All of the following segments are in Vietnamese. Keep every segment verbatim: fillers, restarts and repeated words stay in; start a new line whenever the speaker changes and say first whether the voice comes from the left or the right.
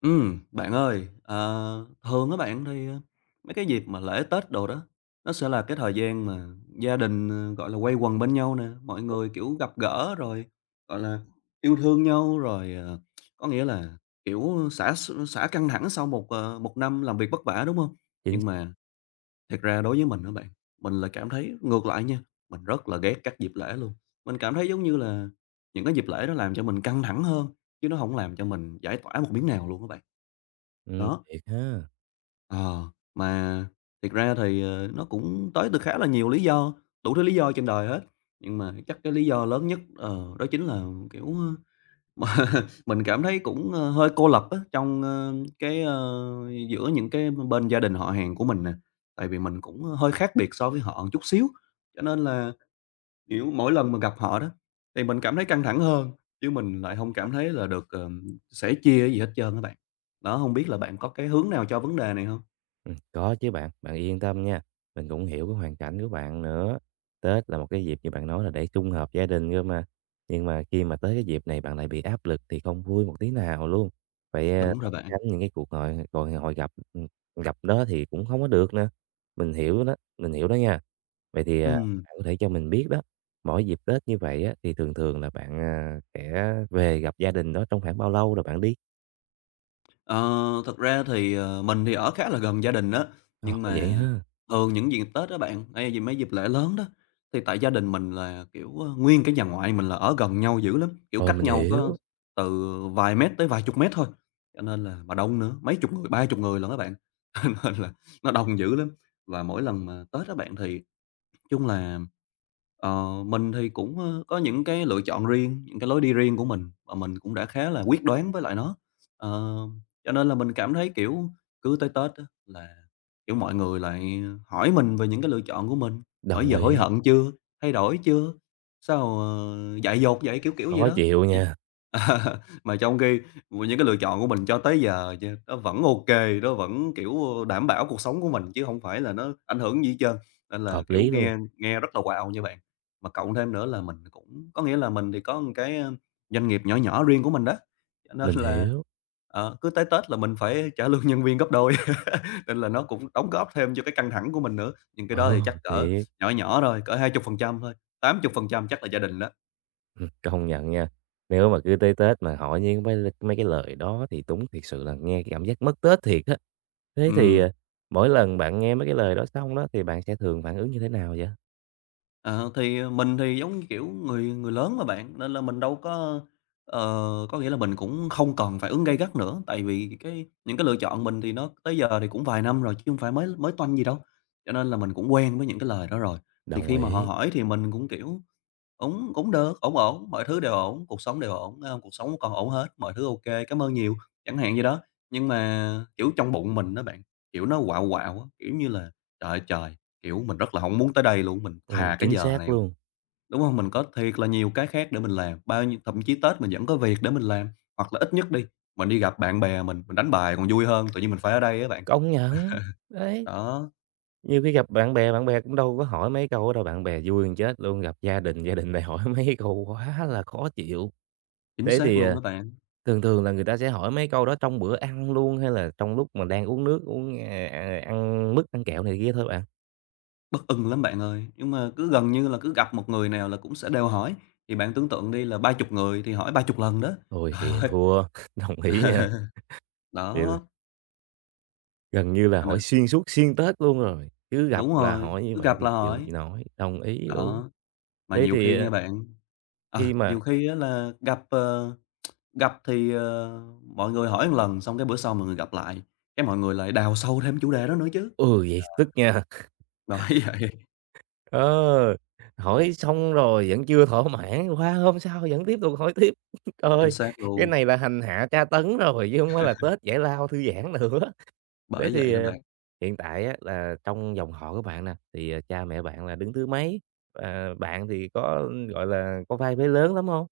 left: Ừm, bạn ơi, ờ, thường á bạn thì, ờ, mấy cái dịp mà lễ Tết đồ đó, nó sẽ là cái thời gian mà gia đình, ờ, gọi là, quây quần bên nhau nè, mọi người, kiểu, gặp gỡ rồi, gọi là, yêu thương nhau, rồi, ờ, có nghĩa là, kiểu, xả x xả căng thẳng sau một, ờ, một năm làm việc vất vả, đúng không?
right: Chính
left: Nhưng
right: xác.
left: mà thật ra đối với mình á bạn, mình là cảm thấy ngược lại nha, mình rất là ghét các dịp lễ luôn. Mình cảm thấy giống như là những cái dịp lễ đó làm cho mình căng thẳng hơn, chứ nó không làm cho mình giải tỏa một miếng nào luôn các bạn.
right: Ừm,
left: Đó,
right: thiệt ha.
left: ờ, mà thiệt ra thì, ờ, nó cũng tới từ khá là nhiều lý do, đủ thứ lý do trên đời hết, nhưng mà chắc cái lý do lớn nhất, ờ, đó chính là, kiểu, ơ, mà mình cảm thấy cũng, ơ, hơi cô lập á, trong, ơ, cái, ơ, giữa những cái bên gia đình họ hàng của mình nè. Tại vì mình cũng hơi khác biệt so với họ một chút xíu, cho nên là, kiểu, mỗi lần mà gặp họ đó, thì mình cảm thấy căng thẳng hơn, chứ mình lại
right: Công
left: không
right: nhận.
left: cảm thấy là được, ờm, sẻ chia gì hết trơn các bạn. Đó, không biết là bạn có cái hướng nào cho vấn đề này không?
right: Ừm, có chứ bạn, bạn yên tâm nha, mình cũng hiểu cái hoàn cảnh của bạn nữa. Tết là một cái dịp như bạn nói là để sum họp gia đình cơ mà, nhưng mà khi mà tới cái dịp này bạn lại bị áp lực thì không vui một tí nào luôn. Phải, a,
left: Đúng rồi
right: lẩn
left: bạn.
right: tránh những cái cuộc hội gọi hội gặp, ừm, gặp đó thì cũng không có được nữa. Mình hiểu đó, mình hiểu đó nha. Vậy thì, à,
left: Ừm,
right: bạn có thể cho mình biết đó, mỗi dịp Tết như vậy á, thì thường thường là bạn, à, sẽ về gặp gia đình đó trong khoảng bao lâu rồi bạn đi?
left: ờ, Thật ra thì, ờ, mình thì ở khá là gần gia đình đó,
right: Ồ,
left: nhưng
right: vậy
left: mà
right: ha?
left: thường những dịp Tết á bạn, hay gì mấy dịp lễ lớn đó, thì tại gia đình mình là, kiểu, ơ, nguyên cái nhà ngoại mình là ở gần nhau dữ lắm, kiểu,
right: Ờ,
left: cách
right: mình
left: nhau có
right: hiểu.
left: từ vài mét tới vài chục mét thôi, cho nên là mà đông nữa, mấy chục người, ba chục người lận các bạn, cho nên là nó đông dữ lắm. Và mỗi lần mà Tết á bạn thì chung là, ờ, mình thì cũng, ơ, có những cái lựa chọn riêng, những cái lối đi riêng của mình và mình cũng đã khá là quyết đoán với lại nó. Ờ, cho nên là mình cảm thấy, kiểu, cứ tới Tết á là, kiểu, mọi người lại hỏi mình về những cái lựa chọn của mình, hỏi
right: Đồng
left: giờ
right: ý.
left: hối hận chưa, thay đổi chưa, sao, ờ, dại dột vậy, kiểu, kiểu vậy
right: Khó
left: đó.
right: chịu
left: Thì
right: nha.
left: mà trong khi những cái lựa chọn của mình cho tới giờ ch nó vẫn ok, nó vẫn, kiểu, đảm bảo cuộc sống của mình chứ không phải là nó ảnh hưởng gì hết trơn. Nên là,
right: Hợp
left: kiểu,
right: lý luôn.
left: nghe nghe rất là wow nha bạn. Mà cộng thêm nữa là mình cũng có nghĩa là mình thì có một cái, ơ, doanh nghiệp nhỏ nhỏ riêng của mình đó, cho nên
right: Mình
left: là,
right: hiểu.
left: ờ, cứ tới Tết là mình phải trả lương nhân viên gấp đôi, nên là nó cũng đóng góp thêm cho cái căng thẳng của mình nữa. Nhưng cái đó thì
right: Ồ,
left: chắc cỡ
right: thiệt.
left: nhỏ nhỏ thôi, cỡ hai chục phần trăm thôi, tám chục phần trăm chắc là gia đình đó.
right: Ừm, công nhận nha, nếu mà cứ tới Tết mà hỏi những mấy mấy cái lời đó thì đúng thiệt sự là nghe cái cảm giác mất Tết thiệt á. Thế thì,
left: Ừm.
right: à, mỗi lần bạn nghe mấy cái lời đó xong đó thì bạn sẽ thường phản ứng như thế nào vậy?
left: Ờ, thì ờ, mình thì giống như, kiểu, người người lớn mà bạn, nên là mình đâu có, ờ, có nghĩa là mình cũng không cần phản ứng gay gắt nữa, tại vì cái những cái lựa chọn mình thì nó tới giờ thì cũng vài năm rồi chứ không phải mới mới toanh gì đâu, cho nên là mình cũng quen với những cái lời đó rồi. Thì
right: Đồng
left: khi mà họ
right: ý.
left: hỏi thì mình cũng, kiểu, cũng cũng được, ổn ổn, mọi thứ đều ổn, cuộc sống đều ổn, a, cuộc sống còn ổn hết, mọi thứ ô kê, cảm ơn nhiều, chẳng hạn vậy đó. Nhưng mà, kiểu, trong bụng mình á bạn, kiểu, nó quạo quạo á, kiểu như là, trời ơi trời, kiểu, mình rất là hổng muốn tới đây luôn, mình
right: Ồ,
left: thà cái
right: chính
left: giờ
right: xác
left: này
right: luôn.
left: đúng hông? Mình có thiệt là nhiều cái khác để mình làm, bao nhiêu thậm chí Tết mình vẫn có việc để mình làm, hoặc là ít nhất đi, mình đi gặp bạn bè mình, mình đánh bài còn vui hơn, tự nhiên mình phải ở đây á bạn.
right: Công nhận. Đấy,
left: Đó,
right: nhiều khi gặp bạn bè, bạn bè cũng đâu có hỏi mấy câu đâu, bạn bè vui hơn chết luôn, gặp gia đình, gia đình lại hỏi mấy câu quá là khó chịu.
left: chính
right: Thế
left: xác
right: thì,
left: luôn đó
right: à
left: bạn.
right: Thường thường là người ta sẽ hỏi mấy câu đó trong bữa ăn luôn, hay là trong lúc mà đang uống nước, uống, à, à, ăn mứt, ăn kẹo này kia thôi bạn.
left: Bất ưng lắm bạn ơi, nhưng mà cứ gần như là cứ gặp một người nào là cũng sẽ đều hỏi, thì bạn tưởng tượng đi là ba chục người thì hỏi ba chục lần đó.
right: Ôi,
left: Trời
right: vậy
left: ơi!
right: thua, đồng ý nha. Vậy là
left: Đó,
right: gần như là
left: thành ra
right: hỏi xuyên suốt xuyên Tết luôn rồi, cứ
left: đúng
right: gặp là
left: rồi,
right: hỏi như
left: cứ
right: vậy
left: gặp là
right: thì chịu
left: hỏi.
right: gì nói đồng ý luôn.
left: Đó, mà
right: Thế
left: nhiều khi
right: thì,
left: nha
right: à,
left: bạn, à
right: khi mà
left: nhiều khi á là gặp, ờ, gặp thì, ờ, mọi người hỏi một lần, xong cái bữa sau mọi người gặp lại, cái mọi người lại đào sâu thêm chủ đề đó nữa chứ.
right: Ừ,
left: Đó,
right: vậy tức nha.
left: bởi vậy.
right: ờ, Hỏi xong rồi vẫn chưa thỏa mãn, qua hôm sau vẫn tiếp tục hỏi tiếp. Trời
left: Chính
right: ơi,
left: xác
right: cái
left: luôn,
right: này là hành hạ tra tấn rồi, chứ không phải là Tết giải lao, thư giãn nữa. Thế
left: bởi vậy
right: thì,
left: đó
right: ờ,
left: bạn.
right: hiện tại á là trong dòng họ của bạn nè, thì, ờ, cha mẹ bạn là đứng thứ mấy? Và bạn thì có, gọi là, có vai vế lớn lắm không?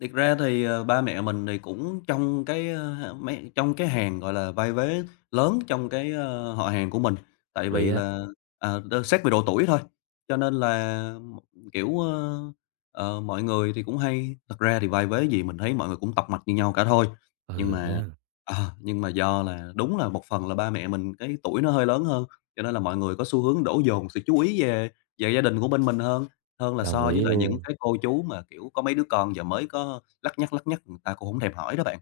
left: Thiệt ra thì, ờ, ba mẹ mình thì cũng trong cái, ơ, mấy trong cái hàng, gọi là, vai vế lớn trong cái, ơ, họ hàng của mình, tại
right: Hợp lý
left: vì
right: á.
left: là, à, đ xét về độ tuổi thôi, cho nên là, m- kiểu, ơ, ờ, mọi người thì cũng hay thật ra thì vai vế gì mình thấy mọi người cũng tập mạch như nhau cả thôi, nhưng
right: Ừ
left: mà
right: ha.
left: ờ, nhưng mà do là đúng là một phần là ba mẹ mình cái tuổi nó hơi lớn hơn, cho nên là mọi người có xu hướng đổ dồn sự chú ý về về gia đình của bên mình hơn. Hơn là
right: Đồng
left: so với
right: ý
left: lại những
right: luôn.
left: cái cô chú mà, kiểu, có mấy đứa con giờ mới có lắt nhắt, lắt nhắt người ta cũng không thèm hỏi đó bạn.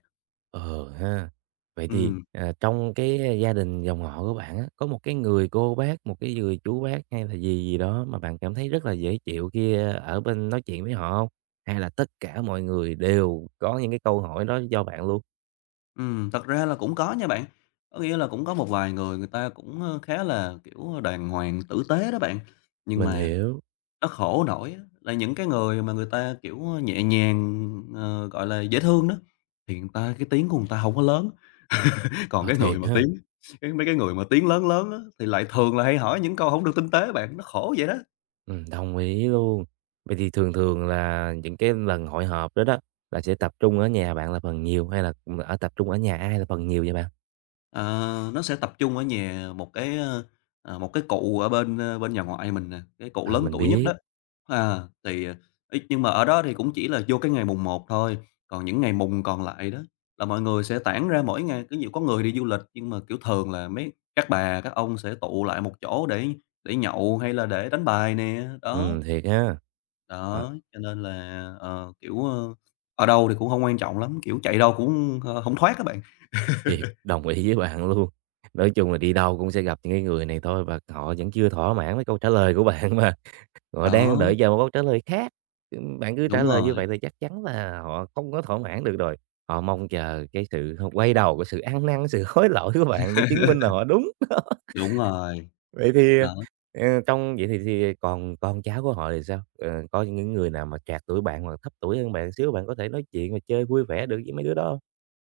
right: Ừ ha. Vậy thì,
left: Ừm,
right: à, trong cái gia đình dòng họ của bạn á, có một cái người cô bác, một cái người chú bác hay là gì gì đó mà bạn cảm thấy rất là dễ chịu khi ờ, ở bên nói chuyện với họ không? Hay là tất cả mọi người đều có những cái câu hỏi đó do bạn luôn?
left: ừm, Thật ra là cũng có nha bạn, có nghĩa là cũng có một vài người người ta cũng, ơ, khá là, kiểu, đàng hoàng, tử tế đó bạn. Nhưng
right: Mình
left: mà
right: hiểu.
left: nó khổ nổi á là những cái người mà người ta, kiểu, nhẹ nhàng, ờ, gọi là, dễ thương đó, thì người ta cái tiếng của người ta không có lớn, còn
right: ờ,
left: cái người
right: Thiệt
left: mà
right: ha.
left: tiếng cái mấy cái người mà tiếng lớn lớn á thì lại thường là hay hỏi những câu không được tinh tế bạn, nó khổ vậy đó.
right: Ừm, đồng ý luôn. Vậy thì thường thường là những cái lần hội họp đó đó, là sẽ tập trung ở nhà bạn là phần nhiều hay là, ở tập trung ở nhà ai là phần nhiều vậy bạn?
left: Ờ, nó sẽ tập trung ở nhà một cái, ơ, ờ, một cái cụ ở bên, ơ, bên nhà ngoại mình nè, cái cụ
right: À,
left: lớn
right: mình
left: tuổi nhất
right: biết.
left: đó. À, thì, ờ, ấy, nhưng mà ở đó thì cũng chỉ là vô cái ngày mùng một thôi, còn những ngày mùng còn lại đó là mọi người sẽ tản ra mỗi ngày, cứ nhiều có người đi du lịch nhưng mà, kiểu, thường là mấy các bà, các ông sẽ tụ lại một chỗ để để nhậu hay là để đánh bài nè, đó.
right: Ừm, thiệt ha. Ờ,
left: Đó, cho nên là, ờ, kiểu, ơ, ở đâu thì cũng không quan trọng lắm, kiểu, chạy đâu cũng, ơ, hổng thoát các bạn.
right: thiệt, đồng ý với bạn luôn. Nói chung là đi đâu cũng sẽ gặp những cái người này thôi và họ vẫn chưa thỏa mãn với câu trả lời của bạn mà, họ đang
left: Đó,
right: đợi chờ một câu trả lời khác. Ừm, bạn cứ trả
left: đúng
right: lời như
left: rồi.
right: vậy thì chắc chắn là họ không có thỏa mãn được rồi. Họ mong chờ cái sự quay đầu, cái sự ăn năn, sự hối lỗi của bạn để chứng minh là họ đúng.
left: Đúng rồi,
right: Vậy thì, ờ,
left: đó.
right: ờ, trong vậy thì thì còn con cháu của họ thì sao? Ờ, có những người nào mà trạc tuổi bạn hoặc thấp tuổi hơn bạn xíu, bạn có thể nói chuyện và chơi vui vẻ được với mấy đứa đó hông?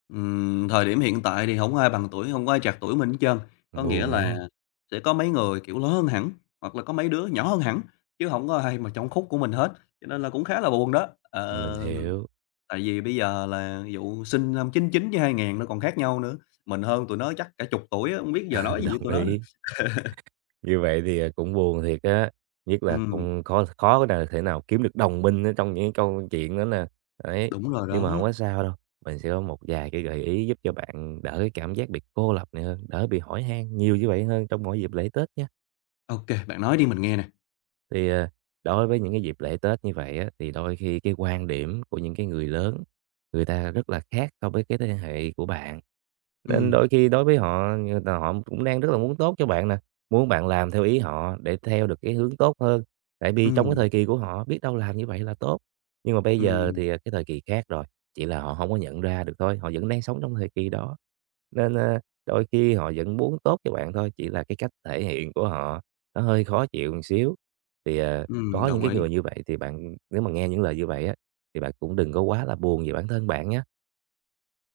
left: Ừm, thời điểm hiện tại thì hổng ai bằng tuổi, hông có ai trạc tuổi mình hết trơn. Có nghĩa
right: Buồn nha.
left: là sẽ có mấy người, kiểu, lớn hơn hẳn, hoặc là có mấy đứa nhỏ hơn hẳn, chứ hổng có ai mà trong khúc của mình hết, cho nên là cũng khá là buồn đó.
right: Mình
left: Ờ,
right: hiểu.
left: Tại vì bây giờ là ví dụ sinh năm chín chín với hai ngàn nó còn khác nhau nữa, mình hơn tụi nó chắc cả chục tuổi á, hông biết giờ nói
right: Ừ,
left: gì với
right: đồng
left: tụi nó nữa.
right: ý. Như vậy thì, à, cũng buồn thiệt á, nhất là
left: Ừm,
right: cũng khó khó nào thể nào kiếm được đồng minh ở trong những câu chuyện đó nè, đấy.
left: Đúng rồi
right: Nhưng mà không
left: đó.
right: có sao đâu, mình sẽ có một vài cái gợi ý giúp cho bạn đỡ cái cảm giác bị cô lập này hơn, đỡ bị hỏi han nhiều như vậy hơn trong mỗi dịp lễ Tết nha.
left: Ô kê, bạn nói đi mình nghe nè.
right: Thì, ờ, đối với những cái dịp lễ Tết như vậy á, thì đôi khi cái quan điểm của những cái người lớn, người ta rất là khác so với cái thế hệ của bạn. Nên đôi
left: Ừm,
right: khi đối với họ người ta họ cũng đang rất là muốn tốt cho bạn nè, muốn bạn làm theo ý họ để theo được cái hướng tốt hơn. Tại vì trong cái
left: ừm,
right: thời kỳ của họ biết đâu làm như vậy là tốt, nhưng mà bây giờ
left: ừm,
right: thì, à, cái thời kỳ khác rồi, chỉ là họ không có nhận ra được thôi, họ vẫn đang sống trong thời kỳ đó. Nên, a, đôi khi họ vẫn muốn tốt cho bạn thôi, chỉ là cái cách thể hiện của họ nó hơi khó chịu một xíu. Thì, à,
left: ừm,
right: có những
left: đồng
right: cái
left: ý.
right: người như vậy thì bạn nếu mà nghe những lời như vậy á, thì bạn cũng đừng có quá là buồn về bản thân bạn nhé.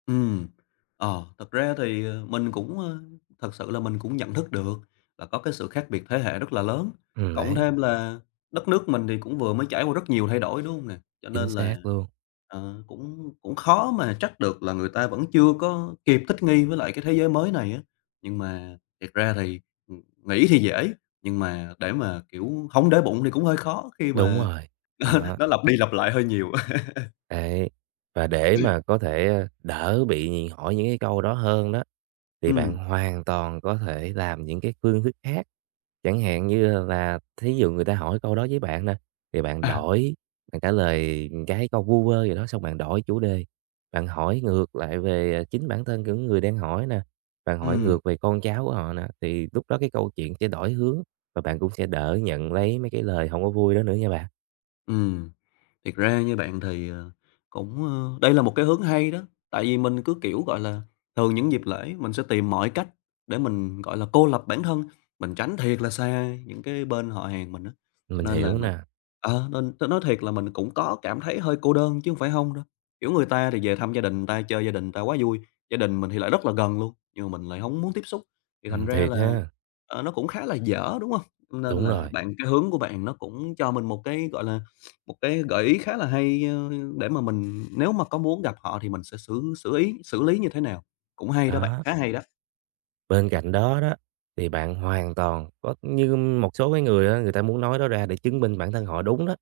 left: Ừ, ờ, thật ra thì, ờ, mình cũng, ơ, thật sự là mình cũng nhận thức được là có cái sự khác biệt thế hệ rất là lớn,
right: Ừm,
left: cộng
right: đấy,
left: thêm là đất nước mình thì cũng vừa mới trải qua rất nhiều thay đổi, đúng không nè? Cho nên
right: chính
left: là,
right: xác luôn.
left: ờ, cũng cũng khó mà trách được là người ta vẫn chưa có kịp thích nghi với lại cái thế giới mới này á. Nhưng mà thiệt ra thì, ừm, nghĩ thì dễ, nhưng mà để mà, kiểu, không để bụng thì cũng hơi khó khi
right: Đúng
left: mà
right: rồi, đó,
left: nó lặp đi lặp lại hơi nhiều.
right: đấy. Và để mà có thể, ờ, đỡ bị hỏi những cái câu đó hơn đó, thì bạn
left: Ừ,
right: hoàn toàn có thể làm những cái phương thức khác. Chẳng hạn như là thí dụ người ta hỏi câu đó với bạn nè, thì bạn
left: à,
right: đổi, bạn trả lời cái câu vu vơ gì đó, xong bạn đổi chủ đề. Bạn hỏi ngược lại về, à, chính bản thân của người đang hỏi nè, bạn hỏi
left: ừ.
right: ngược về con cháu của họ nè, thì lúc đó cái câu chuyện sẽ đổi hướng và bạn cũng sẽ đỡ nhận lấy mấy cái lời không có vui đó nữa nha bạn.
left: Ừm. Thiệt ra như bạn thì, ờ, cũng, ơ đây là một cái hướng hay đó, tại vì mình cứ, kiểu, gọi là, thường những dịp lễ mình sẽ tìm mọi cách để mình, gọi là, cô lập bản thân, mình tránh thiệt là xa những cái bên họ hàng mình đó. Cho
right: Mình
left: nên là
right: hiểu
left: mình
right: nè.
left: ờ, nên t nói thiệt là mình cũng có cảm thấy hơi cô đơn chứ không phải không đâu. Kiểu, người ta thì về thăm gia đình người ta, chơi gia đình người ta quá vui, gia đình mình thì lại rất là gần luôn, nhưng mà mình lại không muốn tiếp xúc, thì thành
right: Ừm,
left: ra
right: thiệt
left: là
right: ha,
left: Ờ, nó cũng khá là dở, đúng không? Nên
right: đúng
left: là
right: rồi,
left: bạn cái hướng của bạn nó cũng cho mình một cái, gọi là, một cái gợi ý khá là hay, ơ, để mà mình nếu mà có muốn gặp họ thì mình sẽ xử xử ý xử lý như thế nào. Cũng hay đó bạn,
right: đó.
left: khá hay đó.
right: Bên cạnh đó đó, thì bạn hoàn toàn có như một số cái người á, người ta muốn nói đó ra để chứng minh bản thân họ đúng đó,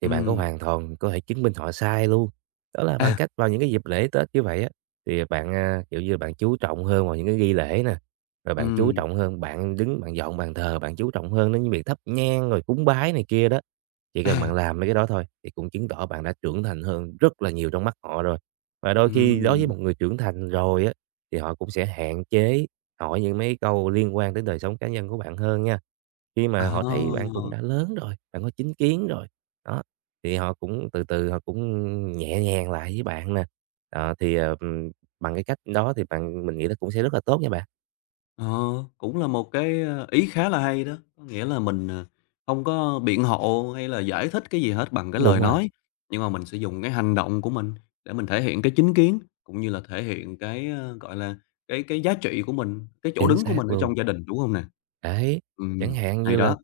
right: thì bạn có
left: Ừm,
right: hoàn toàn có thể chứng minh họ sai luôn. Đó là bằng
left: à,
right: cách vào những cái dịp lễ Tết như vậy á, thì bạn, à, kiểu như, bạn chú trọng hơn vào những cái nghi lễ nè, rồi bạn chú
left: ừm,
right: trọng hơn, bạn đứng bạn dọn bàn thờ, bạn chú trọng hơn đến những việc thắp nhang rồi cúng bái này kia đó. Chỉ cần bạn
left: à,
right: làm mấy cái đó thôi thì cũng chứng tỏ bạn đã trưởng thành hơn rất là nhiều trong mắt họ rồi. Và đôi khi đối với
left: ừm,
right: một người trưởng thành rồi á, thì họ cũng sẽ hạn chế hỏi những mấy câu liên quan đến đời sống cá nhân của bạn hơn nha. Khi
left: à.
right: mà họ thấy bạn cũng đã lớn rồi, bạn có chính kiến rồi, đó, thì họ cũng từ từ họ cũng nhẹ nhàng lại với bạn nè. Ờ, thì, ờ, ừm, Bằng cái cách đó thì bạn mình nghĩ nó cũng sẽ rất là tốt nha bạn.
left: Ờ, Cũng là một cái, ơ, ý khá là hay đó, có nghĩa là mình, ờ, hông có biện hộ hay là giải thích cái gì hết bằng cái lời
right: Đúng rồi,
left: nói, nhưng mà mình sẽ dùng cái hành động của mình để mình thể hiện cái chính kiến, cũng như là thể hiện cái, ơ, gọi là, cái cái giá trị của mình, cái chỗ
right: chính
left: đứng của mình
right: xác
left: ở
right: luôn.
left: trong gia đình, đúng không nè?
right: Đấy, chẳng
left: Ừm,
right: hạn
left: hay
right: như là
left: đó,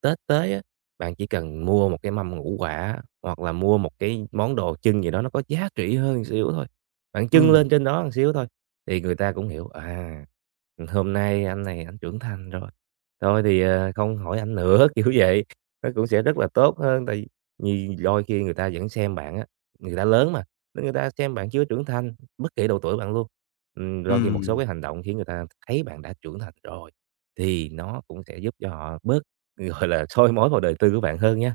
right: Tết tới á, bạn chỉ cần mua một cái mâm ngũ quả hoặc là mua một cái món đồ chưng gì đó nó có giá trị hơn một xíu thôi, bạn chưng
left: ừm,
right: lên trên đó một xíu thôi, thì người ta cũng hiểu, à, hôm nay anh này anh trưởng thành rồi, thôi thì, ờ, không hỏi anh nữa, kiểu vậy. Nó cũng sẽ rất là tốt hơn, tại vì đôi khi người ta vẫn xem bạn á, người ta lớn mà, nên người ta xem bạn chưa trưởng thành, bất kỳ độ tuổi bạn luôn. Ừm, đôi khi một số
left: ừm.
right: cái hành động khiến người ta thấy bạn đã trưởng thành rồi, thì nó cũng sẽ giúp cho họ bớt gọi là, soi mói vào đời tư của bạn hơn nhé.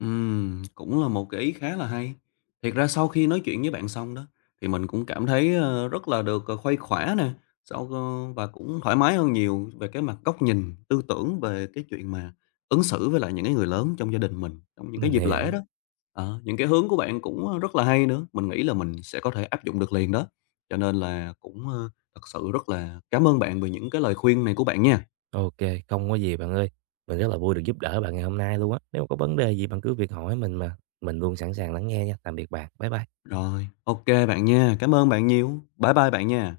left: Ừm, cũng là một cái ý khá là hay. Thiệt ra sau khi nói chuyện với bạn xong đó, thì mình cũng cảm thấy, ờ, rất là được, ờ, khuây khỏa nè, sau, ơ, và cũng thoải mái hơn nhiều về cái mặt góc nhìn, tư tưởng về cái chuyện mà ứng xử với lại những cái người lớn trong gia đình mình, trong những cái
right: Mình
left: dịp lễ
right: hiểu.
left: đó. Ờ, những cái hướng của bạn cũng, ơ, rất là hay nữa, mình nghĩ là mình sẽ có thể áp dụng được liền đó. Cho nên là cũng, ơ, thật sự rất là cảm ơn bạn về những cái lời khuyên này của bạn nha.
right: OK, không có gì bạn ơi. Mình rất là vui được giúp đỡ bạn ngày hôm nay luôn á. Nếu có vấn đề gì bạn cứ việc hỏi mình mà, mình luôn sẵn sàng lắng nghe nha. Tạm biệt bạn, bye bye.
left: Rồi, ok bạn nha, cảm ơn bạn nhiều. Bye bye bạn nha.